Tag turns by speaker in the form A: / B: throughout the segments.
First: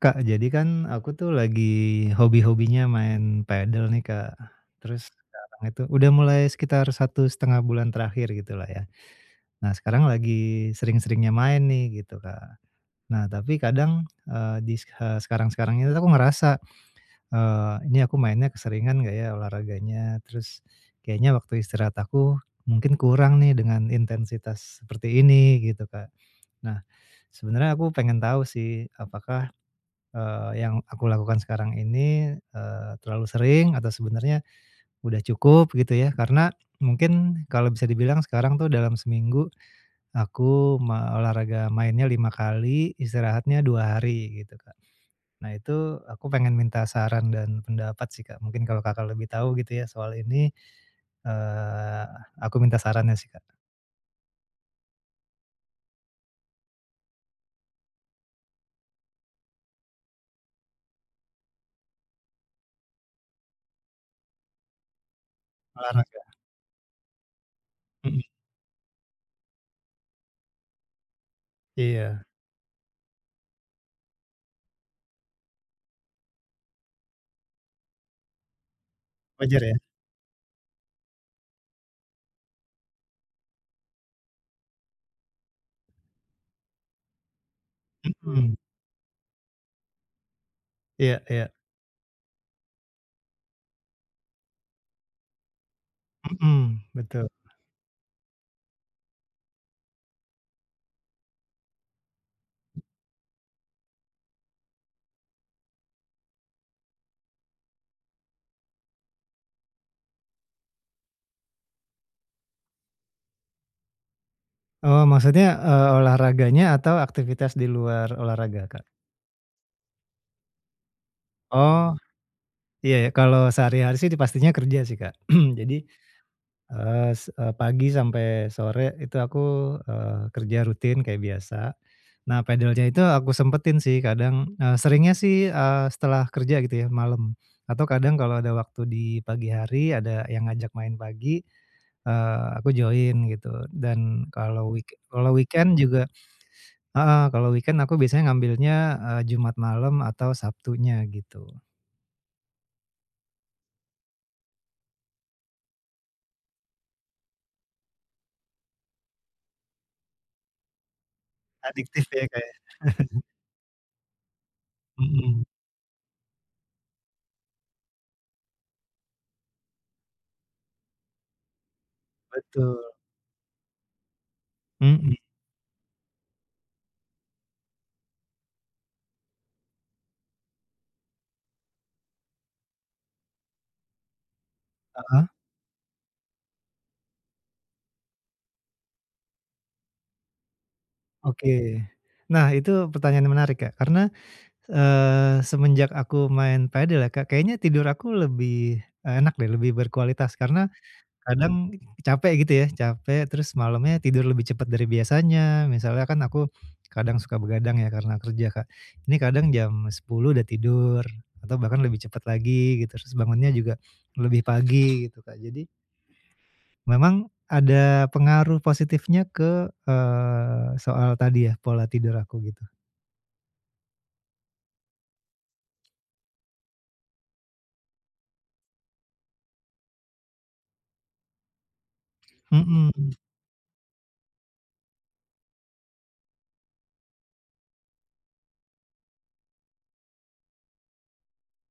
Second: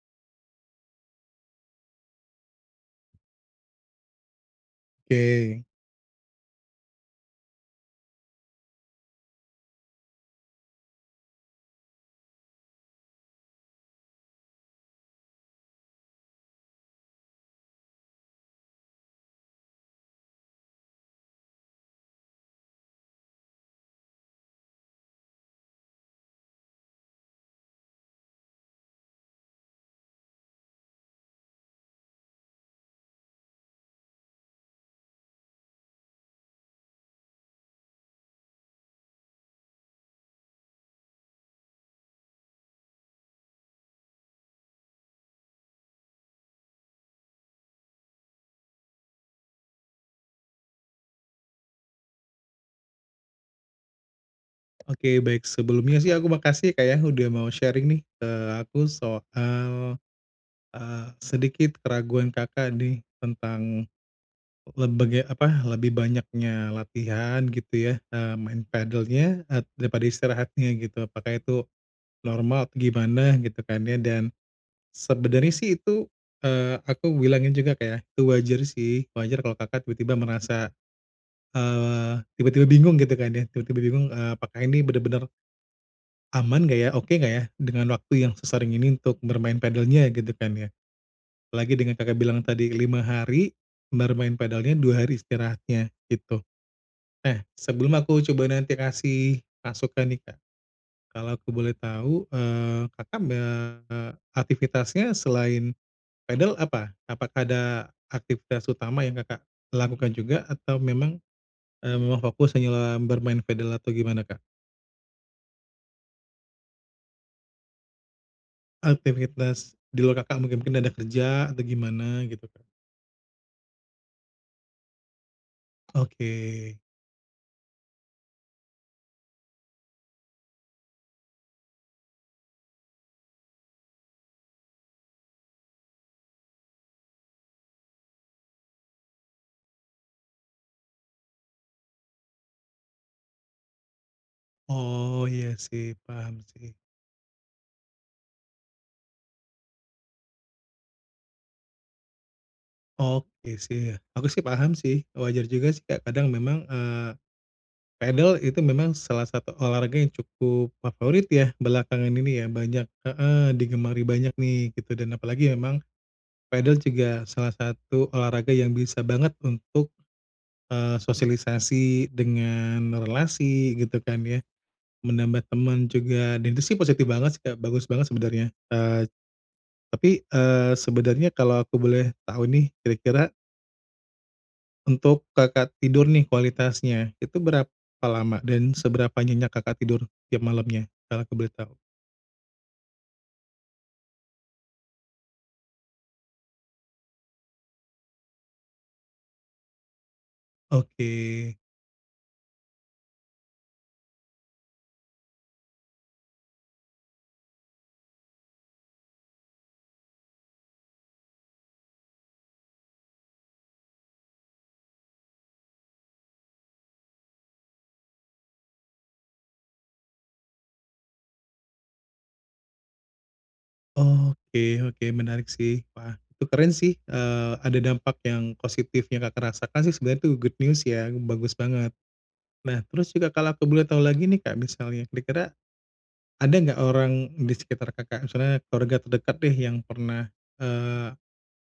A: Kak, jadi kan aku tuh lagi hobi-hobinya main padel nih Kak. Terus sekarang
B: Oke.
A: itu udah mulai sekitar 1,5 bulan terakhir gitu lah ya. Nah, sekarang lagi sering-seringnya main nih, gitu Kak. Nah, tapi kadang, eee, di, e sekarang-sekarang ini aku ngerasa, eee, "Ini aku mainnya keseringan enggak ya, olahraganya?" Terus, "Kayaknya waktu istirahat aku, mungkin kurang nih dengan intensitas seperti ini," gitu Kak. Nah, sebenarnya aku pengen tahu sih, apakah, eee, yang aku lakukan sekarang ini, eee, terlalu sering atau sebenarnya udah cukup, gitu ya. Karena, mungkin kalau bisa dibilang sekarang tuh dalam seminggu, aku ma olahraga mainnya 5 kali, istirahatnya 2 hari, gitu Kak. Nah itu aku pengen minta saran dan pendapat sih Kak, mungkin kalau Kakak lebih tahu gitu ya, soal ini, eee, aku minta sarannya sih, Kak.
B: Oke, baik, sebelumnya sih aku makasih ya, Kak, ya, udah mau sharing nih ke aku soal, eee, sedikit keraguan Kakak nih, tentang lebege apa, lebih
A: Olahraga.
B: banyaknya latihan gitu ya,
A: Mhm.
B: eee, main padelnya, e daripada istirahatnya, gitu, apakah itu
A: Iya.
B: normal atau gimana, gitu kan ya? Dan, sebenernya sih itu, eee, aku bilangnya juga kayak, itu wajar sih, wajar kalau
A: Wajar ya?
B: Kakak tiba-tiba merasa, eee, tiba-tiba bingung, gitu kan ya. Tiba-tiba bingung, eee, apakah ini benar-benar, aman enggak ya. Oke enggak ya dengan waktu yang
A: Mhm.
B: sesering ini untuk bermain padelnya, gitu kan ya.
A: Iya iya.
B: Apalagi dengan Kakak bilang tadi, 5 hari, entar main padelnya 2 hari istirahatnya, gitu.
A: Mhm, betul.
B: Eh, sebelum aku coba nanti kasih masukan nih, Kak, kalau aku boleh tahu, eee, Kakak, eee, aktivitasnya selain padel apa? Apakah ada aktivitas utama yang Kakak lakukan juga? Atau memang, eee, memang fokus hanya bermain padel atau gimana Kak?
A: Oh. Maksudnya, eee, olahraganya atau aktivitas di luar olahraga, Kak?
B: Aktifitas di luar Kakak mungkin mungkin ada kerja atau
A: Oh.
B: gimana, gitu kan.
A: Iya ya. Kalau sehari-hari sih, pastinya kerja sih, Kak. Jadi,
B: Oke.
A: eee, s eee, pagi sampai sore itu aku, eee, kerja rutin kayak biasa. Nah, padelnya itu aku sempetin sih, kadang seringnya sih, eee, setelah kerja, gitu ya, malem atau kadang kalau ada waktu di pagi hari, ada yang ngajak main pagi, eee, aku join, gitu. Dan kalau weeke
B: Oh.
A: kalau
B: Iya
A: weekend
B: sih,
A: juga
B: paham sih.
A: heeh, kalau weekend aku biasanya ngambilnya, eee, Jumat malam atau Sabtunya, gitu.
B: Oke, sih, ya. Aku sih paham sih, wajar juga sih, kadang memang, eee, padel itu memang salah satu olahraga yang cukup favorit ya,
A: Adiktif
B: belakangan
A: ya,
B: ini
A: Kak,
B: ya,
A: ya.
B: banyak heeh, digemari banyak nih, gitu, dan
A: Mhm.
B: apalagi memang padel juga salah satu olahraga yang bisa banget untuk, eee, sosialisasi
A: Betul.
B: dengan relasi, gitu kan ya,
A: Mhm.
B: menambah temen juga dan itu sih positif banget sih, Kak, bagus banget sebenarnya, eee, tapi, eee, sebenarnya kalau aku boleh tahu nih, kira-kira Untuk
A: Heeh.
B: Kakak tidur nih kualitasnya, itu berapa lama, dan seberapa nyenyak Kakak tidur tiap malamnya, kalau aku boleh tahu?
A: Oke. Nah, itu pertanyaan yang menarik, Kak. Karena, eee, semenjak aku main padel ya. Kak, kayaknya tidur aku lebih, eee, enak deh, lebih berkualitas, karena
B: Oke.
A: kadang capek, gitu ya, capek, terus malemnya tidur lebih cepet dari biasanya. Misalnya kan aku kadang suka begadang ya karena kerja, Kak. Ini kadang jam 10:00 udah tidur, atau bahkan lebih cepet lagi gitu, terus bangunnya juga lebih pagi gitu, Kak. Jadi memang ada pengaruh positifnya ke, eee, soal tadi ya, pola tidur aku, gitu.
B: Oke oke, menarik sih. Wah, itu keren sih, eee, ada dampak yang positifnya Kakak rasakan sih, sebenarnya itu good news, ya, bagus banget. Nah,
A: Mhm.
B: terus juga kalau aku boleh tahu lagi nih, Kak, misalnya kira-kira ada enggak orang di sekitar Kakak, misalnya keluarga terdekat deh yang pernah, eee,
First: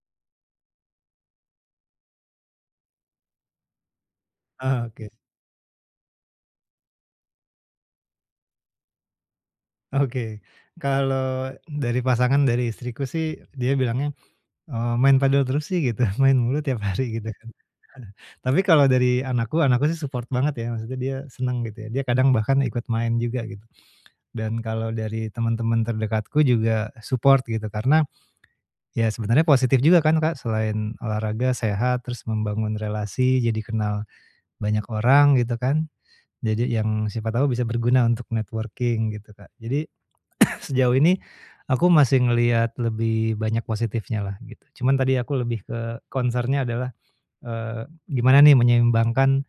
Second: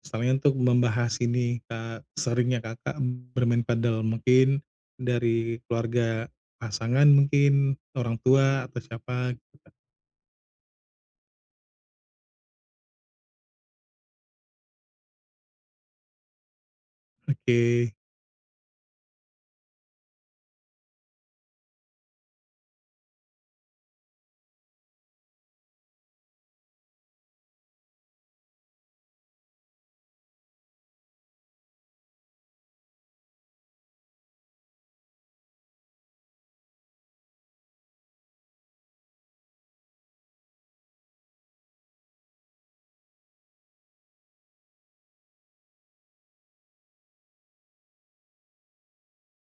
B: misalnya untuk membahas ini, eee, seringnya Kakak bermain padel mungkin
A: Ah, oke.
B: dari keluarga pasangan mungkin, orang tua atau siapa?
A: Oke. Kalau dari pasangan dari istriku sih, dia bilangnya, eee, "Main padel terus sih," gitu. "Main mulu tiap hari," gitu kan.
B: Oke.
A: Tapi kalau dari anakku, anakku sih support banget, ya. Maksudnya dia seneng, gitu ya. Dia kadang bahkan ikut main juga, gitu. Dan kalau dari temen-temen terdekatku juga support, gitu. Karena, ya sebenarnya positif juga kan, Kak, selain olahraga, sehat, terus membangun relasi, jadi kenal banyak orang, gitu kan. Nah, jadi yang siapa tahu bisa berguna untuk networking, gitu, Kak. Jadi, sejauh ini aku masih ngelihat lebih banyak positifnya lah, gitu. Cuman tadi aku lebih ke concern-nya adalah, eee, gimana nih menyeimbangkan,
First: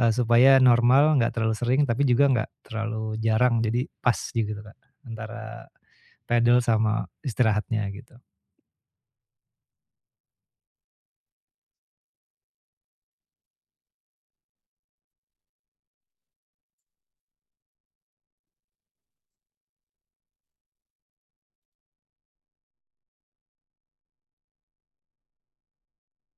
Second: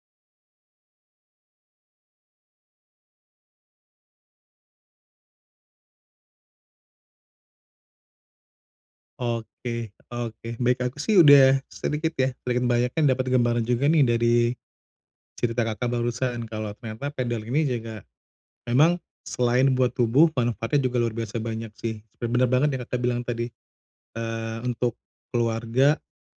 A: eee, supaya normal, enggak terlalu sering, tapi juga enggak terlalu jarang, jadi pas, gitu, Kak, antara padel sama istirahatnya, gitu.
B: Oke. Oke. Baik. Aku sih udah sedikit ya, sedikit banyaknya dapet gambaran juga nih dari cerita Kakak, barusan, kalau ternyata padel ini juga, memang selain buat tubuh, manfaatnya juga luar biasa banyak sih. Bener banget yang Kakak, bilang tadi, eee, untuk keluarga,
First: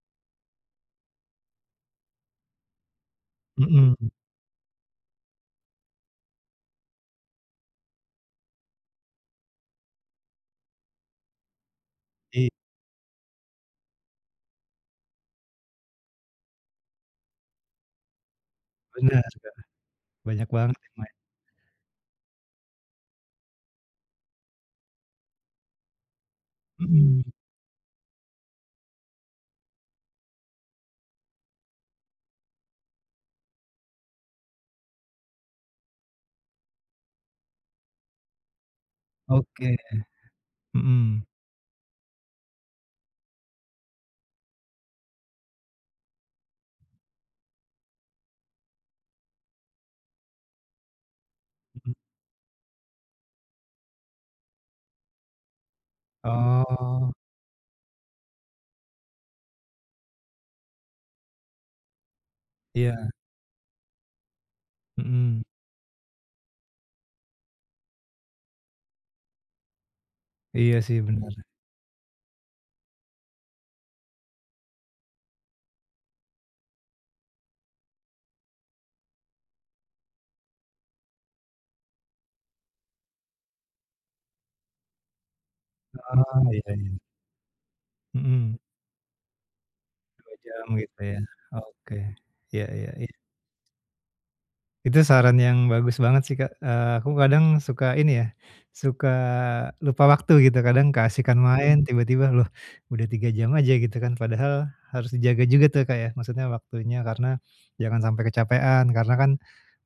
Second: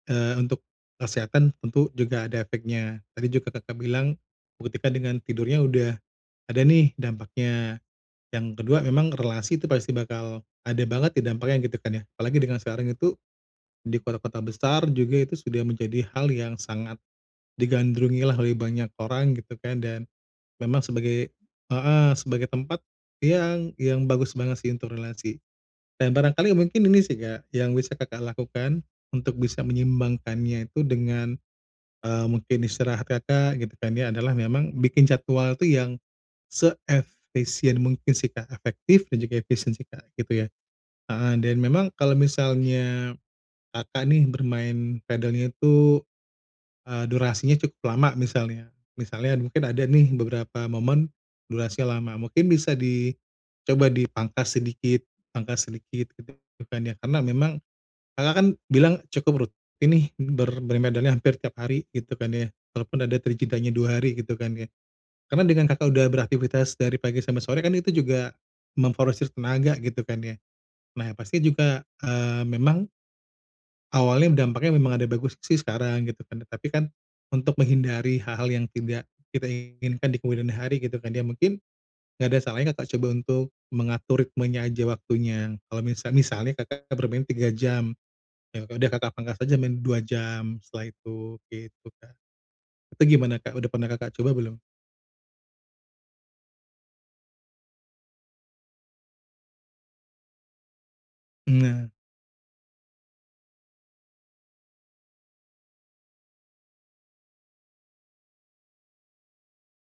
B: eee, untuk kesehatan tentu, juga ada efeknya. Tadi juga Kakak,
A: Mhm.
B: bilang buktikan dengan tidurnya udah ada nih dampaknya. Yang kedua memang relasi itu pasti bakal ada banget di dampaknya gitu kan ya. Apalagi,
A: I
B: dengan sekarang itu di kota-kota besar juga itu sudah menjadi hal yang sangat digandrungi lah oleh banyak
A: Benar
B: orang, gitu
A: Kak.
B: kan dan
A: Banyak banget
B: memang
A: yang main.
B: sebagai heeh, sebagai tempat yang yang bagus banget sih untuk relasi dan barangkali mungkin ini sih
A: Mhm.
B: Kak, yang bisa Kakak, lakukan untuk bisa menyimbangkannya itu dengan eee, mungkin istirahat Kakak, gitu kan ya, adalah memang bikin jadwal itu yang seefisien mungkin sih Kak, efektif dan juga efisien
A: Oke.
B: sih Kak, gitu ya.
A: Mhm.
B: Heeh, dan memang kalau misalnya Kakak, nih bermain padelnya itu eee, durasinya cukup lama misalnya misalnya mungkin ada nih beberapa momen
A: Mhm.
B: durasinya lama, mungkin bisa dicoba dipangkas sedikit, pangkas sedikit gitu kan ya,
A: Oh.
B: karena memang Kakak, kan bilang cukup rutin nih ber bermain padelnya hampir tiap hari gitu kan ya, walaupun
A: Iya.
B: ada tuh ada jedanya 2 hari gitu kan ya. Karena
A: Mhm.
B: dengan Kakak, udah beraktifitas dari pagi sampai sore kan, itu juga memforsir tenaga, gitu kan ya.
A: Iya sih,
B: Nah, ya
A: benar.
B: pasti juga eee, memang awalnya dampaknya, memang ada bagus sih sekarang, gitu kan. Tapi kan untuk menghindari hal-hal yang tidak kita inginkan di kemudian hari gitu kan. Ya mungkin enggak ada salahnya Kakak, coba untuk mengatur ritmenya aja, waktunya. Kalau mis
A: Oh.
B: misalnya
A: Iya
B: Kakak,
A: iya.
B: bermain 3 jam,
A: Mhm.
B: ya udah Kakak, pangkas aja main 2
A: 2
B: jam
A: jam
B: setelah
A: gitu ya.
B: itu, gitu
A: Oke,
B: kan.
A: iya iya
B: Itu
A: iya.
B: gimana Kak, udah pernah Kakak, coba belum?
A: Itu saran yang bagus banget sih Kak, eee, aku kadang suka ini ya, suka lupa waktu, gitu. Kadang keasyikan main
B: Nah.
A: tiba-tiba, loh udah 3 jam aja, gitu kan. Padahal harus dijaga juga tuh Kak, ya. Maksudnya waktunya, karena jangan sampai kecapekan, karena kan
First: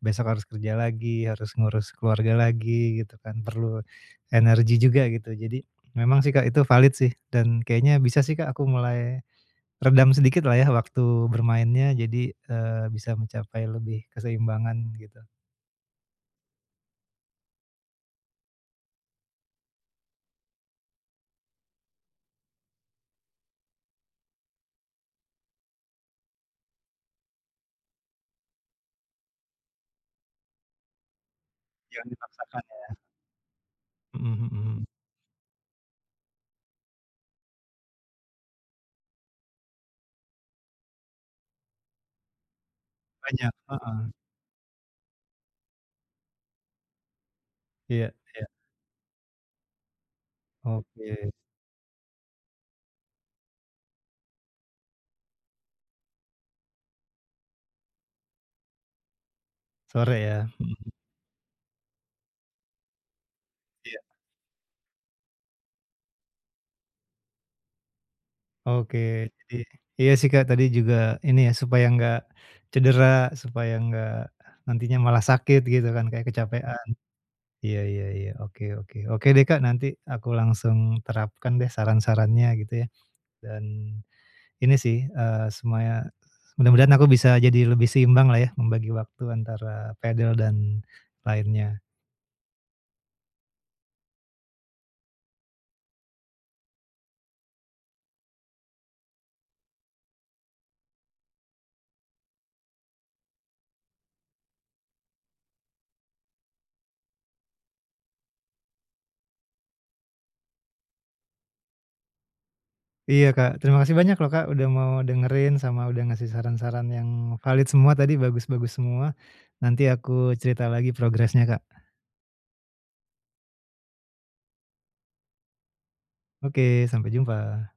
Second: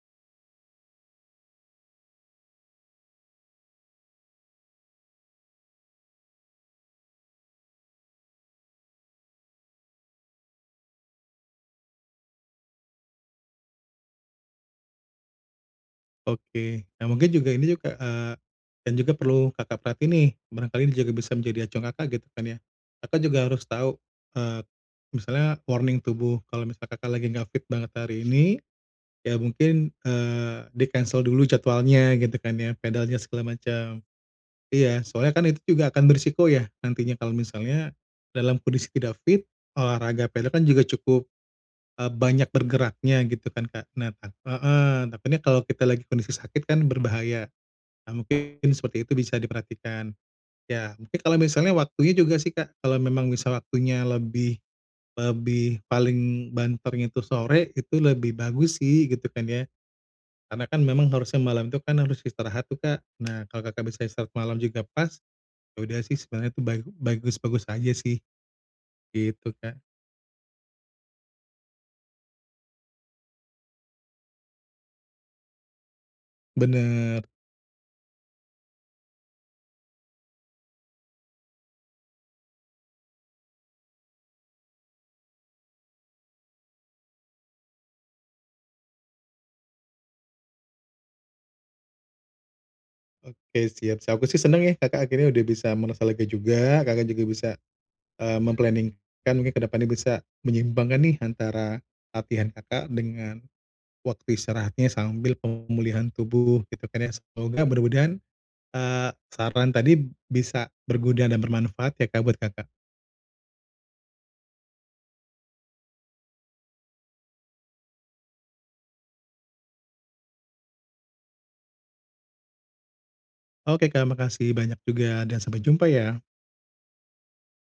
A: besok harus kerja lagi, harus ngurus keluarga lagi, gitu kan, perlu energi juga, gitu. Jadi, memang sih Kak, itu valid sih dan kayaknya bisa sih Kak, aku mulai redam sedikit lah ya, waktu bermainnya, jadi eee, bisa mencapai lebih keseimbangan, gitu.
B: Oke. Nah, mungkin juga ini juga, eee, dan juga perlu Kakak perhatiin nih, barangkali ini juga bisa menjadi acuan Kakak gitu kan ya. Kakak juga harus tahu, eee, misalnya warning tubuh kalau misal Kakak lagi enggak fit banget hari ini, ya mungkin, eee, di-cancel dulu
A: Jangan
B: jadwalnya gitu kan
A: dipaksakan
B: ya,
A: ya.
B: padelnya segala macem.
A: Mhm mhm.
B: Iya, soalnya kan itu juga akan beresiko ya nantinya kalau misalnya dalam kondisi tidak fit olahraga padel kan juga cukup, eee, banyak bergeraknya gitu
A: Banyak,
B: kan, Kak.
A: heeh.
B: Nah heeh, takutnya kalau kita lagi kondisi sakit kan berbahaya.
A: Iya
B: Nah,
A: iya.
B: mungkin seperti itu bisa diperhatikan. Ya, mungkin
A: Oke.
B: kalau misalnya waktunya juga sih, Kak, kalau memang bisa waktunya lebih lebih, paling banternya itu sore itu lebih bagus sih, gitu kan ya.
A: Sore ya,
B: Karena kan
A: hmm.
B: memang harusnya malam tuh kan harus istirahat tuh, Kak. Nah, kalau Kakak
A: Iya.
B: bisa istirahat malam juga pas, ya udah sih sebenarnya itu bagu bagus-bagus aja sih,
A: Oke,
B: gitu,
A: jadi
B: Kak.
A: iya, sih, Kak, tadi juga ini ya supaya enggak cedera, supaya enggak nantinya malah sakit gitu kan kayak kecapekan.
B: Benar.
A: Iya iya iya, oke oke. Oke deh, Kak, nanti aku langsung terapkan deh saran-sarannya gitu ya. Dan ini sih, eee, semaya mudah-mudahan aku bisa jadi lebih seimbanglah ya membagi waktu antara padel dan lainnya.
B: Oke, siap. Sa aku sih senang ya Kakak akhirnya udah bisa merasa lega juga, Kakak juga bisa, eee, mem-planning kan mungkin ke depannya bisa menyeimbangkan nih antara latihan Kakak dengan waktu istirahatnya sambil pemulihan tubuh, gitu kan ya. Semoga mudah-mudahan, eee, saran tadi bisa berguna dan bermanfaat ya, Kak, buat Kakak.
A: Iya, Kak. Terima kasih banyak loh, Kak, udah mau dengerin sama udah ngasih saran-saran yang valid semua tadi bagus-bagus semua. Nanti aku cerita lagi progresnya, Kak.
B: Oke, Kak, makasih banyak juga dan sampai jumpa ya.
A: Oke. Sampai jumpa.